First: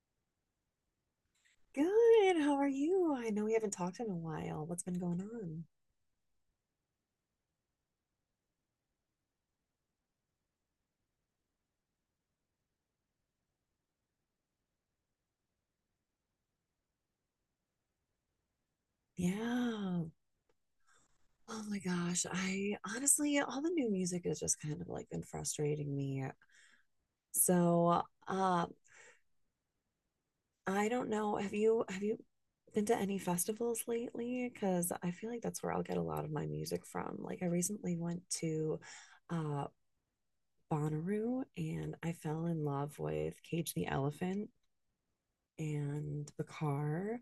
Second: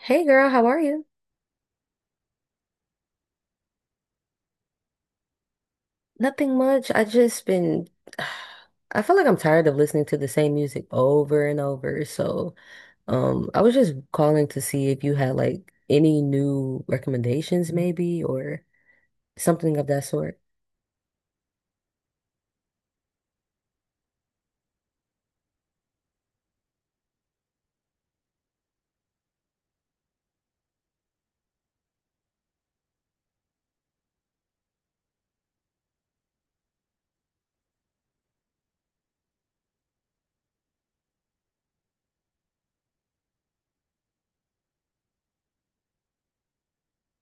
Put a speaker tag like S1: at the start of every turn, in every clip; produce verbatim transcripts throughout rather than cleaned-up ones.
S1: Hey girl, how are you?
S2: Good. How are you? I know we haven't talked in a while. What's been going on?
S1: Nothing much. I just been I feel like I'm tired of listening to the same music over and over. So, um, I was just calling to see if you had like any new recommendations maybe or something of
S2: Yeah.
S1: that sort.
S2: Oh my gosh. I honestly, all the new music has just kind of like been frustrating me. So, uh, I don't know. Have you have you been to any festivals lately? Because I feel like that's where I'll get a lot of my music from. Like I recently went to uh Bonnaroo and I fell in love with Cage the Elephant and Bakar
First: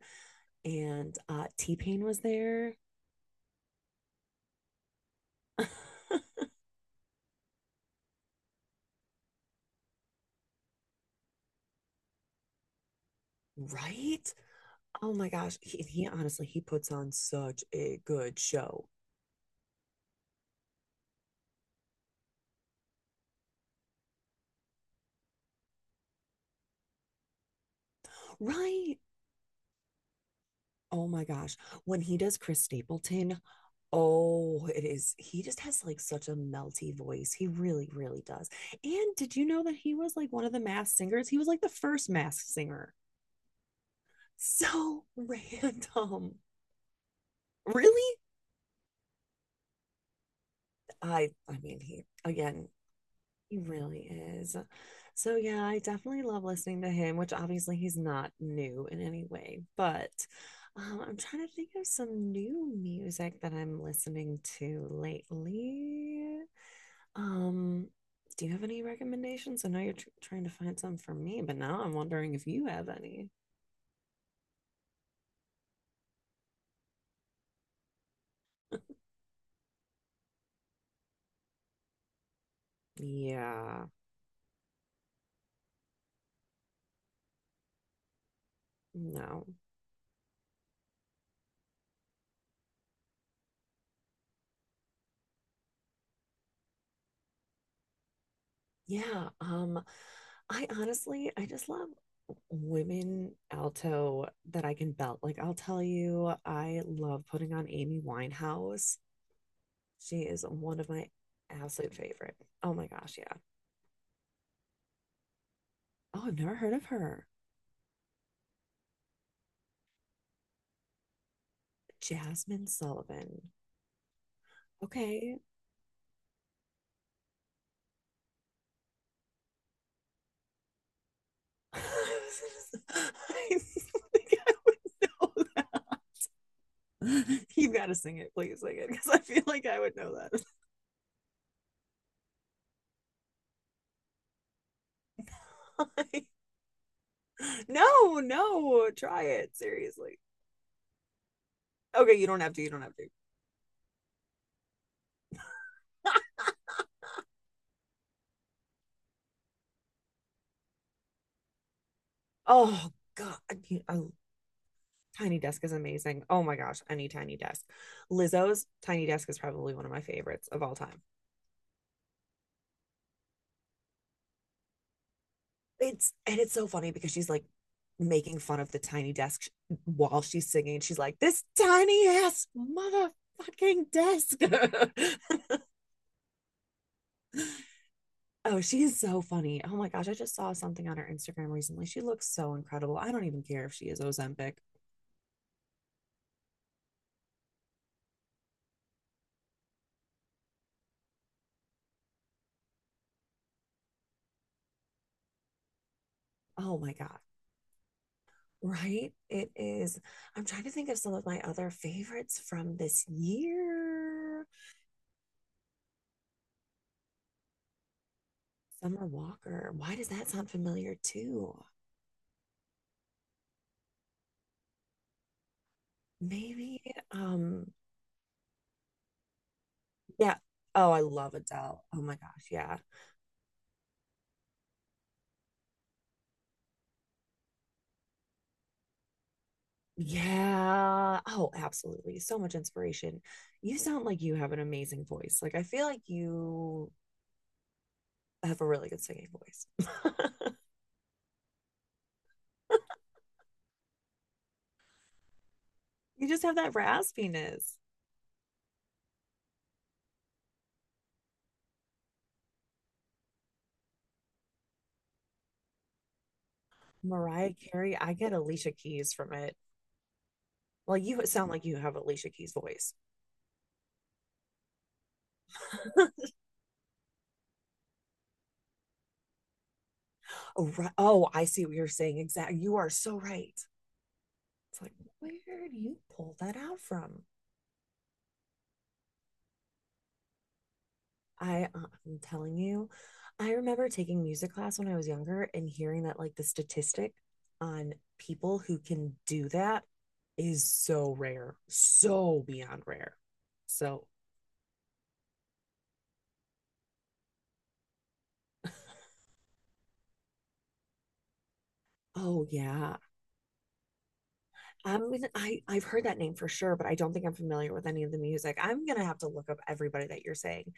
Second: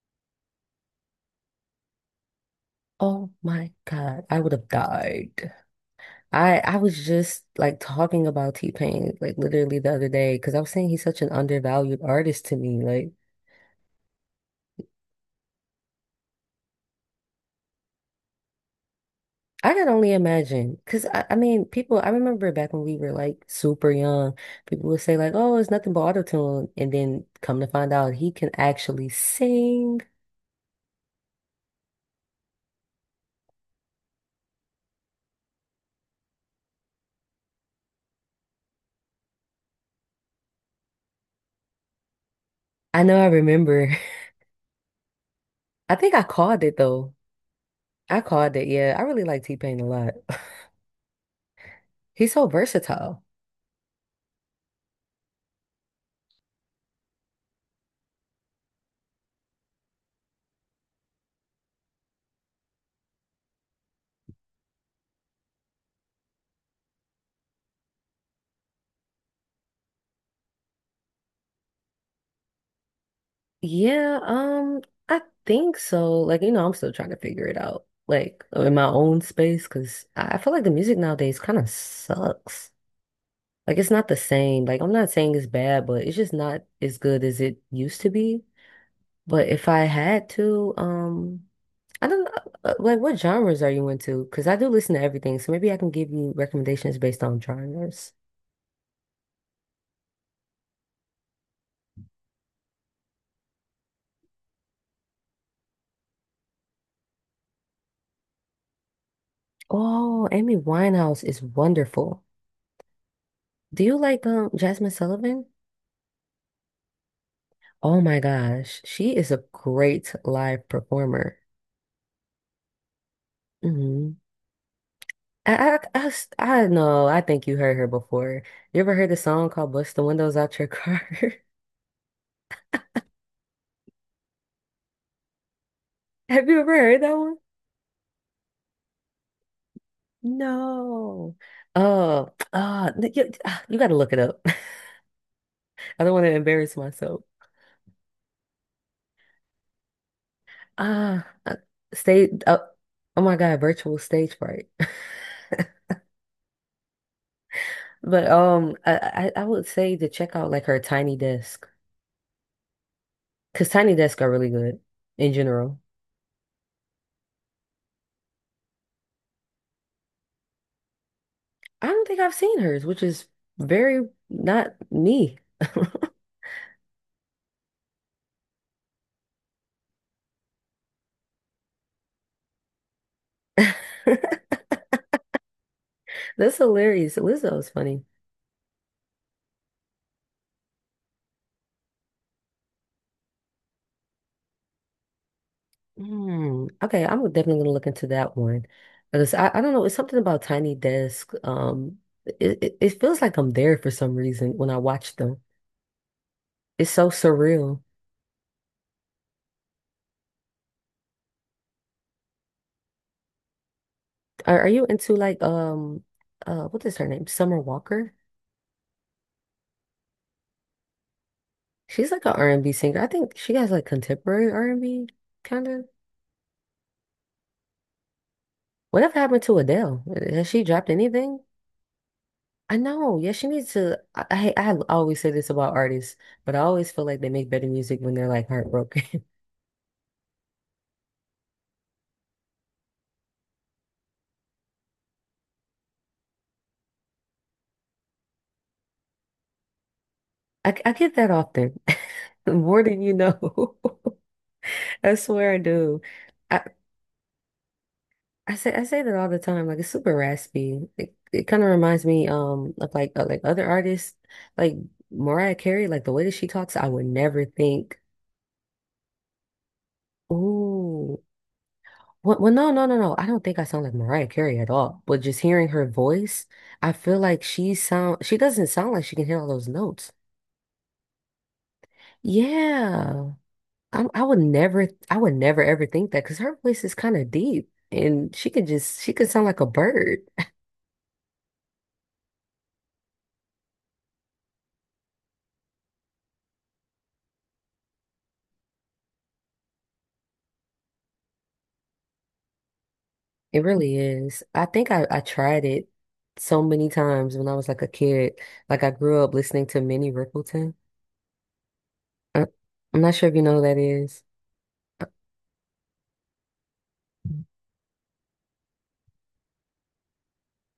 S2: and uh T-Pain was there.
S1: Oh my God, I would have died. I I was just like talking about T-Pain like literally the other day because I was saying he's such an undervalued artist to me. Like
S2: Right? Oh my gosh. He, he honestly, he puts on such a good show.
S1: I can only imagine, because I, I mean, people, I remember back when we were like super young, people would say like, oh, it's nothing but autotune. And then come to find out he can
S2: Right?
S1: actually sing.
S2: Oh my gosh. When he does Chris Stapleton, oh, it is. He just has like such a melty voice. He really, really does. And did you know that he was like one of the mass singers? He was like the first mass singer.
S1: I know I remember.
S2: So
S1: I think I
S2: random.
S1: called it though.
S2: Really?
S1: I called it. Yeah. I really like T-Pain a lot.
S2: I I mean, he
S1: He's so
S2: again,
S1: versatile.
S2: he really is. So yeah, I definitely love listening to him, which obviously he's not new in any way, but um, I'm trying to think of some new music that I'm listening to lately. Um, do you have any recommendations? I know you're tr trying to find some for me, but now I'm wondering if you have any.
S1: Yeah. Um, I think so. Like, you know, I'm still trying to figure it out, like in my own space, because I I feel like the music nowadays kind of sucks. Like
S2: Yeah,
S1: it's not the same. Like I'm not saying it's bad, but it's just not as good as it used to be.
S2: no,
S1: But if I had to, um, I don't know, uh, like what genres are you into? Because I do listen to everything, so maybe I can give you recommendations based on genres.
S2: yeah, um, I honestly, I just love women alto that I can belt. Like, I'll tell you, I love putting on Amy Winehouse. She
S1: Oh,
S2: is
S1: Amy
S2: one of my
S1: Winehouse is
S2: absolute
S1: wonderful.
S2: favorite. Oh my gosh, yeah.
S1: Do you like um Jasmine Sullivan?
S2: Oh, I've never heard of her.
S1: Oh my gosh, she is a great live performer.
S2: Jasmine Sullivan.
S1: hmm
S2: Okay.
S1: I, I, I, s- I know, I think you heard her before. You ever heard the song called Bust the Windows Out Your Car?
S2: I didn't think I would know
S1: Have you ever heard that one?
S2: that. You've got to sing it, please sing it, because I feel like I would know
S1: No. Oh, ah, n- you, ah, you got to look it up. I
S2: that.
S1: don't want to embarrass myself.
S2: No, no, try it seriously.
S1: Ah, uh,
S2: Okay, you
S1: stage.
S2: don't have
S1: Uh,
S2: to. You don't have to.
S1: oh my God, virtual stage fright. But um, I, I I would say to check out like her Tiny Desk
S2: Oh god, a
S1: because Tiny Desk are really good in
S2: tiny desk is
S1: general.
S2: amazing. Oh my gosh, any tiny desk. Lizzo's tiny desk is probably one of my favorites of all time.
S1: I don't think I've seen hers, which is very not me.
S2: It's and it's so funny because she's like making fun of the tiny desk while she's singing. She's like, "This tiny ass motherfucking desk."
S1: That's hilarious. Lizzo's funny.
S2: Oh, she is so funny. Oh my gosh, I just saw something on her Instagram recently. She looks so incredible. I don't even care if she is Ozempic.
S1: Hmm. Okay, I'm definitely gonna look into that one because I, I don't know. It's something about Tiny Desk. Um, it, it it feels like I'm there for some reason when I watch them.
S2: Oh
S1: It's
S2: my
S1: so
S2: god.
S1: surreal.
S2: Right? It is. I'm trying to think of some of my other favorites from this year.
S1: Are, are you into like um uh what is her name? Summer Walker?
S2: Summer Walker. Why does that sound familiar too?
S1: She's like an R and B singer. I think she has like contemporary R and B kind of.
S2: Maybe, um,
S1: Whatever happened to Adele?
S2: yeah.
S1: Has she dropped
S2: Oh, I love
S1: anything?
S2: Adele. Oh my gosh,
S1: I
S2: yeah.
S1: know. Yeah, she needs to. I I I always say this about artists, but I always feel like they make better music when they're like heartbroken.
S2: Yeah. Oh, absolutely. So much inspiration. You sound like you have an amazing voice. Like I feel like you have a really good singing voice.
S1: I, I get that often, more than you know. I swear I do.
S2: You just have
S1: I,
S2: that raspiness.
S1: I say I say that all the time. Like it's super raspy. It, it kind of reminds me um of like of like other artists, like Mariah Carey. Like the way that she talks, I would never
S2: Mariah Carey,
S1: think.
S2: I get Alicia Keys from it. Well,
S1: Ooh,
S2: you sound like you have Alicia
S1: well, well,
S2: Keys'
S1: no, no,
S2: voice.
S1: no, no. I don't think I sound like Mariah Carey at all. But just hearing her voice, I feel like she sound. She doesn't sound like she can hit all those notes.
S2: Oh, right. Oh, I see what you're saying. Exactly. You are so
S1: Yeah.
S2: right.
S1: I, I would
S2: It's
S1: never,
S2: like,
S1: I would never
S2: where do
S1: ever
S2: you
S1: think that
S2: pull
S1: because
S2: that
S1: her
S2: out
S1: voice is kind
S2: from?
S1: of deep and she could just, she could sound like a bird.
S2: I, uh, I'm telling you, I remember taking music class when I was younger and hearing that like the statistic on people who can do that is so rare, so beyond rare.
S1: It really
S2: So,
S1: is. I think I, I tried it so many times when I was like a kid. Like I grew up listening to Minnie Riperton. I,
S2: oh yeah.
S1: I'm not sure if you know who that is. Uh,
S2: I'm gonna, I I've heard that name for sure, but I don't think I'm familiar with any of the music. I'm gonna have to look up everybody that you're saying.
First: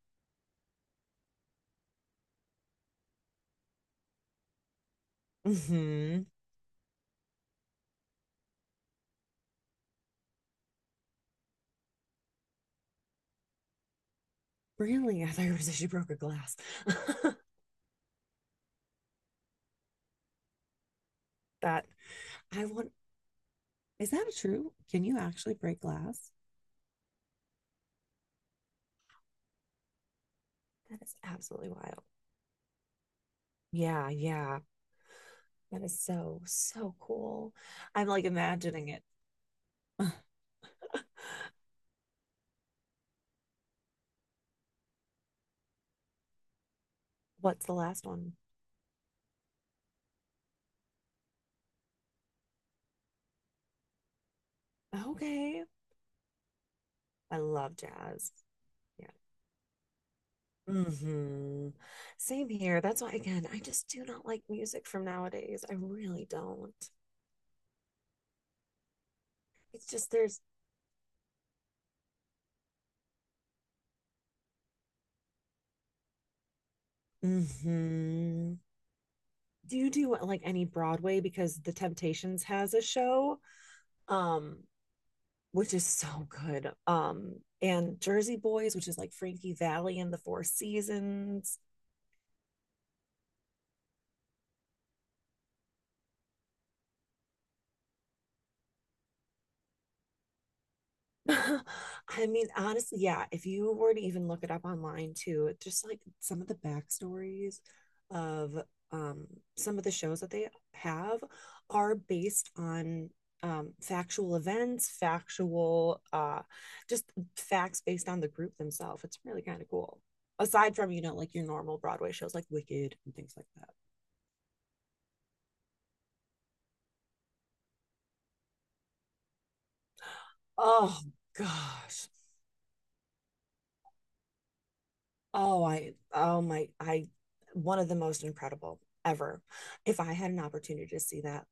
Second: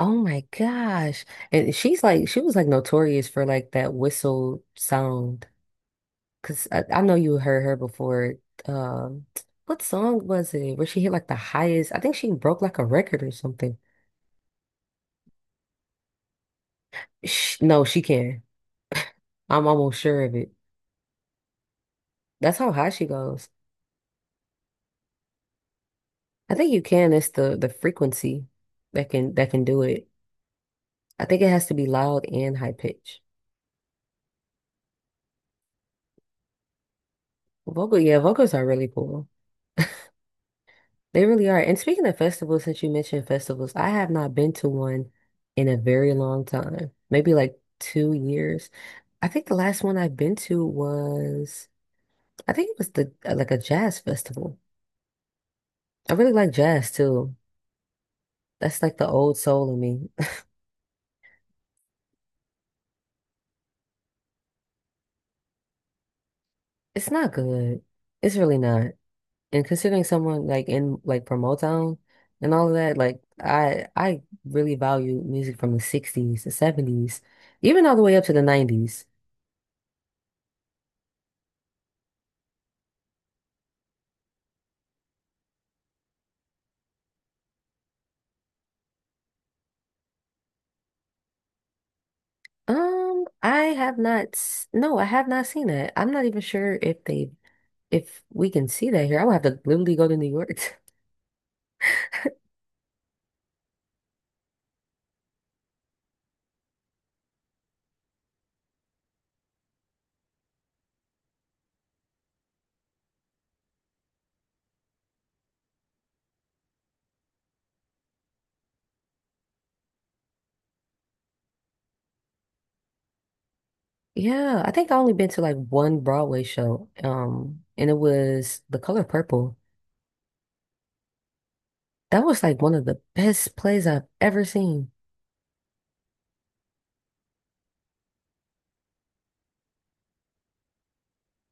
S1: Oh my gosh. And she's like, she was like notorious for like that whistle sound.
S2: Hmm.
S1: Cause I, I know you heard her before. Um, what song was it where she hit like the highest? I think she broke like a record or something.
S2: Really? I thought you were saying she broke a glass.
S1: Sh no, she can. I'm almost sure of it.
S2: That
S1: That's
S2: I
S1: how high
S2: want.
S1: she goes.
S2: Is that true? Can you actually break glass?
S1: I think you can. It's the the frequency that can that can do it.
S2: That is
S1: I think it has
S2: absolutely
S1: to be
S2: wild.
S1: loud and high pitch.
S2: Yeah, yeah. That is so, so cool.
S1: Vocal,
S2: I'm
S1: yeah,
S2: like
S1: vocals are really
S2: imagining it.
S1: cool. They really are. And speaking of festivals, since you mentioned festivals, I have not been to one in a very long time. Maybe like
S2: What's the last
S1: two
S2: one?
S1: years. I think the last one I've been to was I think it was the uh, like a jazz festival.
S2: Okay.
S1: I really like jazz too.
S2: I love jazz.
S1: That's like the
S2: Yeah.
S1: old soul in me.
S2: Mm-hmm. Same here. That's why, again, I just do not like music from nowadays. I really don't.
S1: It's not good. It's really not. And
S2: It's
S1: considering
S2: just there's.
S1: someone like in like from Motown and all of that, like I I really value music from the sixties, the seventies, even all the way up to the
S2: Mm-hmm.
S1: nineties.
S2: Do you do like any Broadway? Because The Temptations has a show, um, which is so good. Um, and Jersey Boys, which is like Frankie Valli and the Four Seasons.
S1: Um, I have not s- no, I have not seen that. I'm not even sure if they if we can see that here. I would have to literally go to New York.
S2: I mean, honestly, yeah, if you were to even look it up online too, just like some of the backstories of um, some of the shows that they have are based on um, factual events, factual, uh, just facts based on the group themselves. It's really kind of cool. Aside from, you know, like your normal Broadway shows like Wicked and things like that.
S1: Yeah, I think I only been to like one Broadway show, um, and it was The Color Purple.
S2: Oh, gosh.
S1: That was like one of the best plays I've ever seen.
S2: Oh, I, oh my, I, one of the most incredible ever. If I had an opportunity to see that,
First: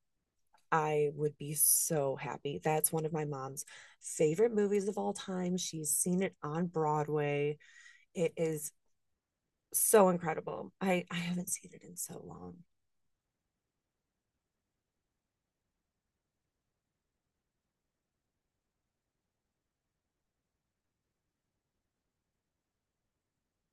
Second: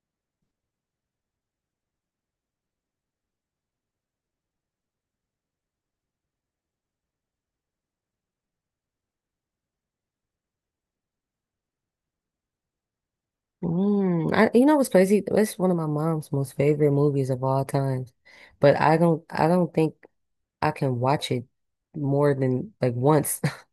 S2: I would be so happy. That's one of my mom's favorite movies of all time. She's seen it on Broadway. It is so incredible. I, I haven't seen it in so long.
S1: Mm, I, you know what's crazy? It's one of my mom's most favorite movies of all time, but I don't, I don't think I can watch it more than like once.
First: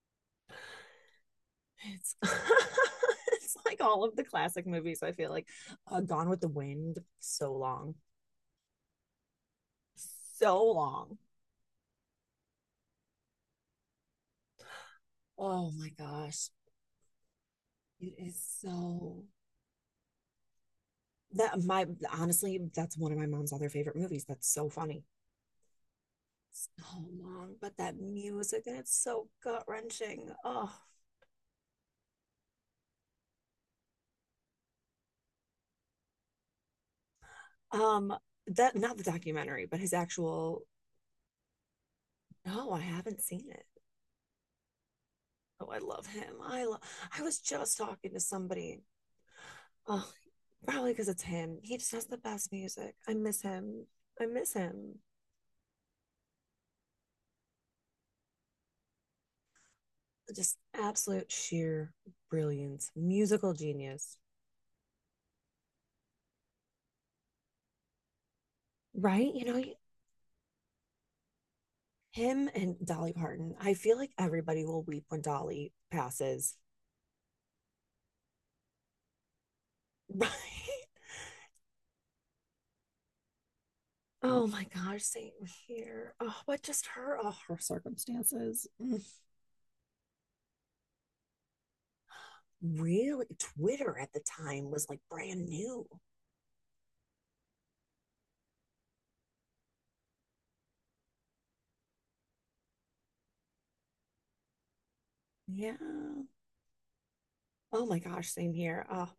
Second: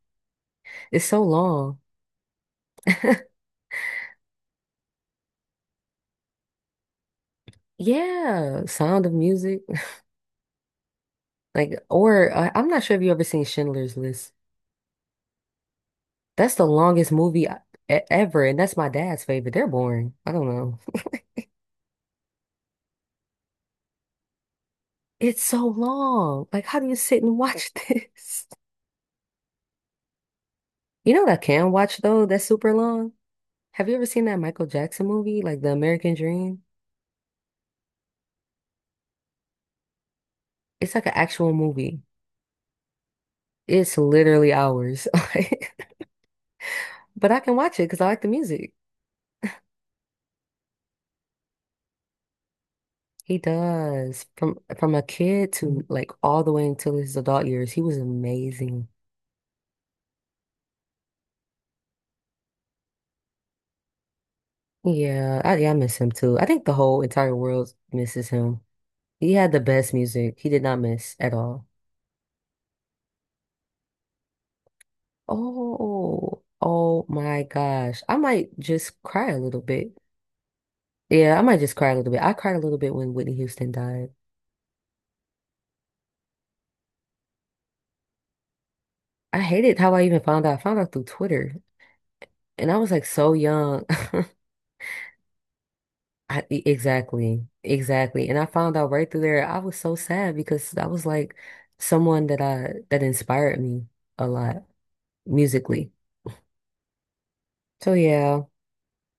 S1: It's so long.
S2: It's, it's like all of the classic movies, I feel like. Uh, Gone with the Wind, so long.
S1: Yeah, Sound of Music,
S2: So long.
S1: like, or uh, I'm not sure if you ever seen Schindler's List.
S2: Oh my gosh.
S1: That's the longest movie I, e-
S2: It is
S1: ever, and that's my dad's
S2: so
S1: favorite. They're boring. I don't know.
S2: that my honestly that's one of my mom's other favorite movies, that's so funny,
S1: It's so long. Like, how do you
S2: so
S1: sit and
S2: long,
S1: watch
S2: but that
S1: this?
S2: music, and it's so gut wrenching. Oh,
S1: You know what I can watch though? That's super long. Have you ever seen that Michael Jackson movie, like The American Dream?
S2: um that, not the documentary, but his actual.
S1: It's like an actual movie.
S2: No, I haven't seen it.
S1: It's literally hours.
S2: Oh, I
S1: Like,
S2: love him. I love, I
S1: but I
S2: was
S1: can
S2: just
S1: watch it because I
S2: talking to
S1: like the music.
S2: somebody. Oh, probably because it's him. He just has the best music. I
S1: He
S2: miss him.
S1: does.
S2: I miss
S1: From from
S2: him.
S1: a kid to like all the way until his adult years, he was amazing.
S2: Just absolute sheer brilliance, musical genius.
S1: Yeah, I, yeah, I miss him too. I think the whole entire world misses him. He
S2: Right, you
S1: had
S2: know,
S1: the
S2: you,
S1: best music. He did not miss at all.
S2: him and Dolly Parton. I feel like everybody will weep when Dolly
S1: Oh,
S2: passes.
S1: oh my gosh. I might just cry a little bit.
S2: Right?
S1: Yeah, I might just cry a little bit. I cried a little bit when Whitney Houston died.
S2: Oh my gosh, same here. Oh, but just her, oh, her circumstances. Mm.
S1: I hated how I even found out. I found out through Twitter. And I was like
S2: Really,
S1: so young.
S2: Twitter at the time was like brand new.
S1: I, e- exactly. Exactly. And I found out right through there. I was so sad because that was like someone that I that inspired me a lot
S2: Yeah.
S1: musically.
S2: Oh
S1: So
S2: my gosh,
S1: yeah.
S2: same here. Oh,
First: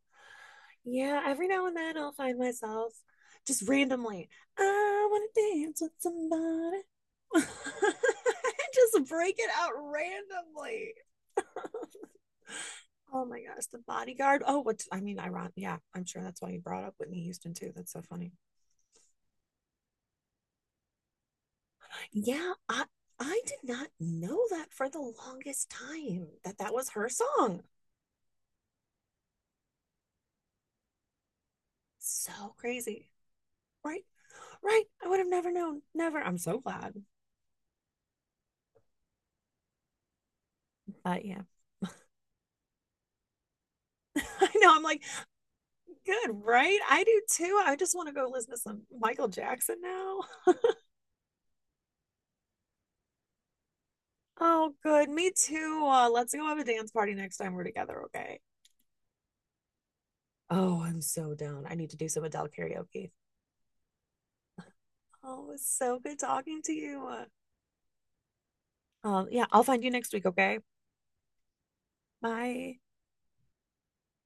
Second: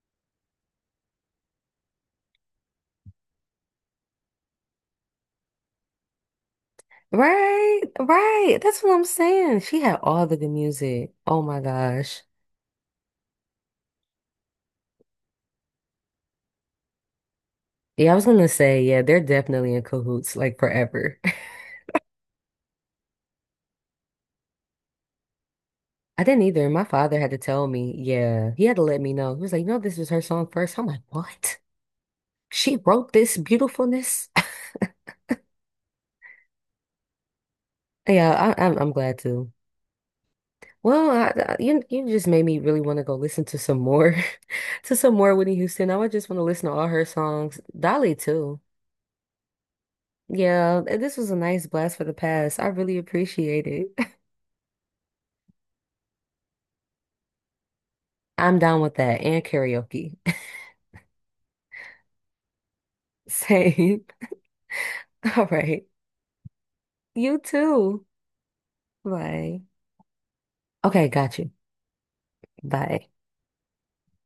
S2: yeah. Every now and then I'll find myself just randomly, I want to dance with somebody.
S1: Right, right. That's what I'm
S2: just break it
S1: saying.
S2: out
S1: She had all the good
S2: randomly.
S1: music. Oh my gosh.
S2: Oh my gosh, The Bodyguard. Oh, what's I mean, ironic. Yeah, I'm sure that's why you brought up Whitney Houston too. That's so
S1: Yeah, I was
S2: funny.
S1: gonna say, yeah, they're definitely in cahoots, like forever.
S2: Yeah, I I did not know that for the longest
S1: I
S2: time
S1: didn't
S2: that
S1: either.
S2: that
S1: My
S2: was her
S1: father had to
S2: song.
S1: tell me, yeah, he had to let me know. He was like, you know, this was her song first. I'm like, what?
S2: So
S1: She
S2: crazy.
S1: wrote this
S2: Right?
S1: beautifulness?
S2: Right. I would have never known. Never. I'm so glad.
S1: Yeah, I, I'm I'm glad to. Well,
S2: But
S1: I,
S2: yeah.
S1: I- you you just made me really want to go listen to some more,
S2: I know. I'm
S1: to
S2: like,
S1: some more Whitney Houston. Now I just
S2: good,
S1: want to listen to
S2: right?
S1: all
S2: I
S1: her
S2: do
S1: songs,
S2: too. I just want
S1: Dolly
S2: to go listen to
S1: too.
S2: some Michael Jackson now.
S1: Yeah, th- this was a nice blast for the past. I really appreciate it.
S2: Oh, good. Me too. Uh, let's go have a dance party next time we're together, okay?
S1: I'm down with that and karaoke.
S2: Oh, I'm so down. I need to do some Adele karaoke.
S1: Same.
S2: Oh,
S1: All
S2: it was
S1: right.
S2: so good talking to you.
S1: You too.
S2: Um, yeah,
S1: Bye.
S2: I'll find you next week, okay?
S1: Okay, got you.
S2: Bye.
S1: Bye.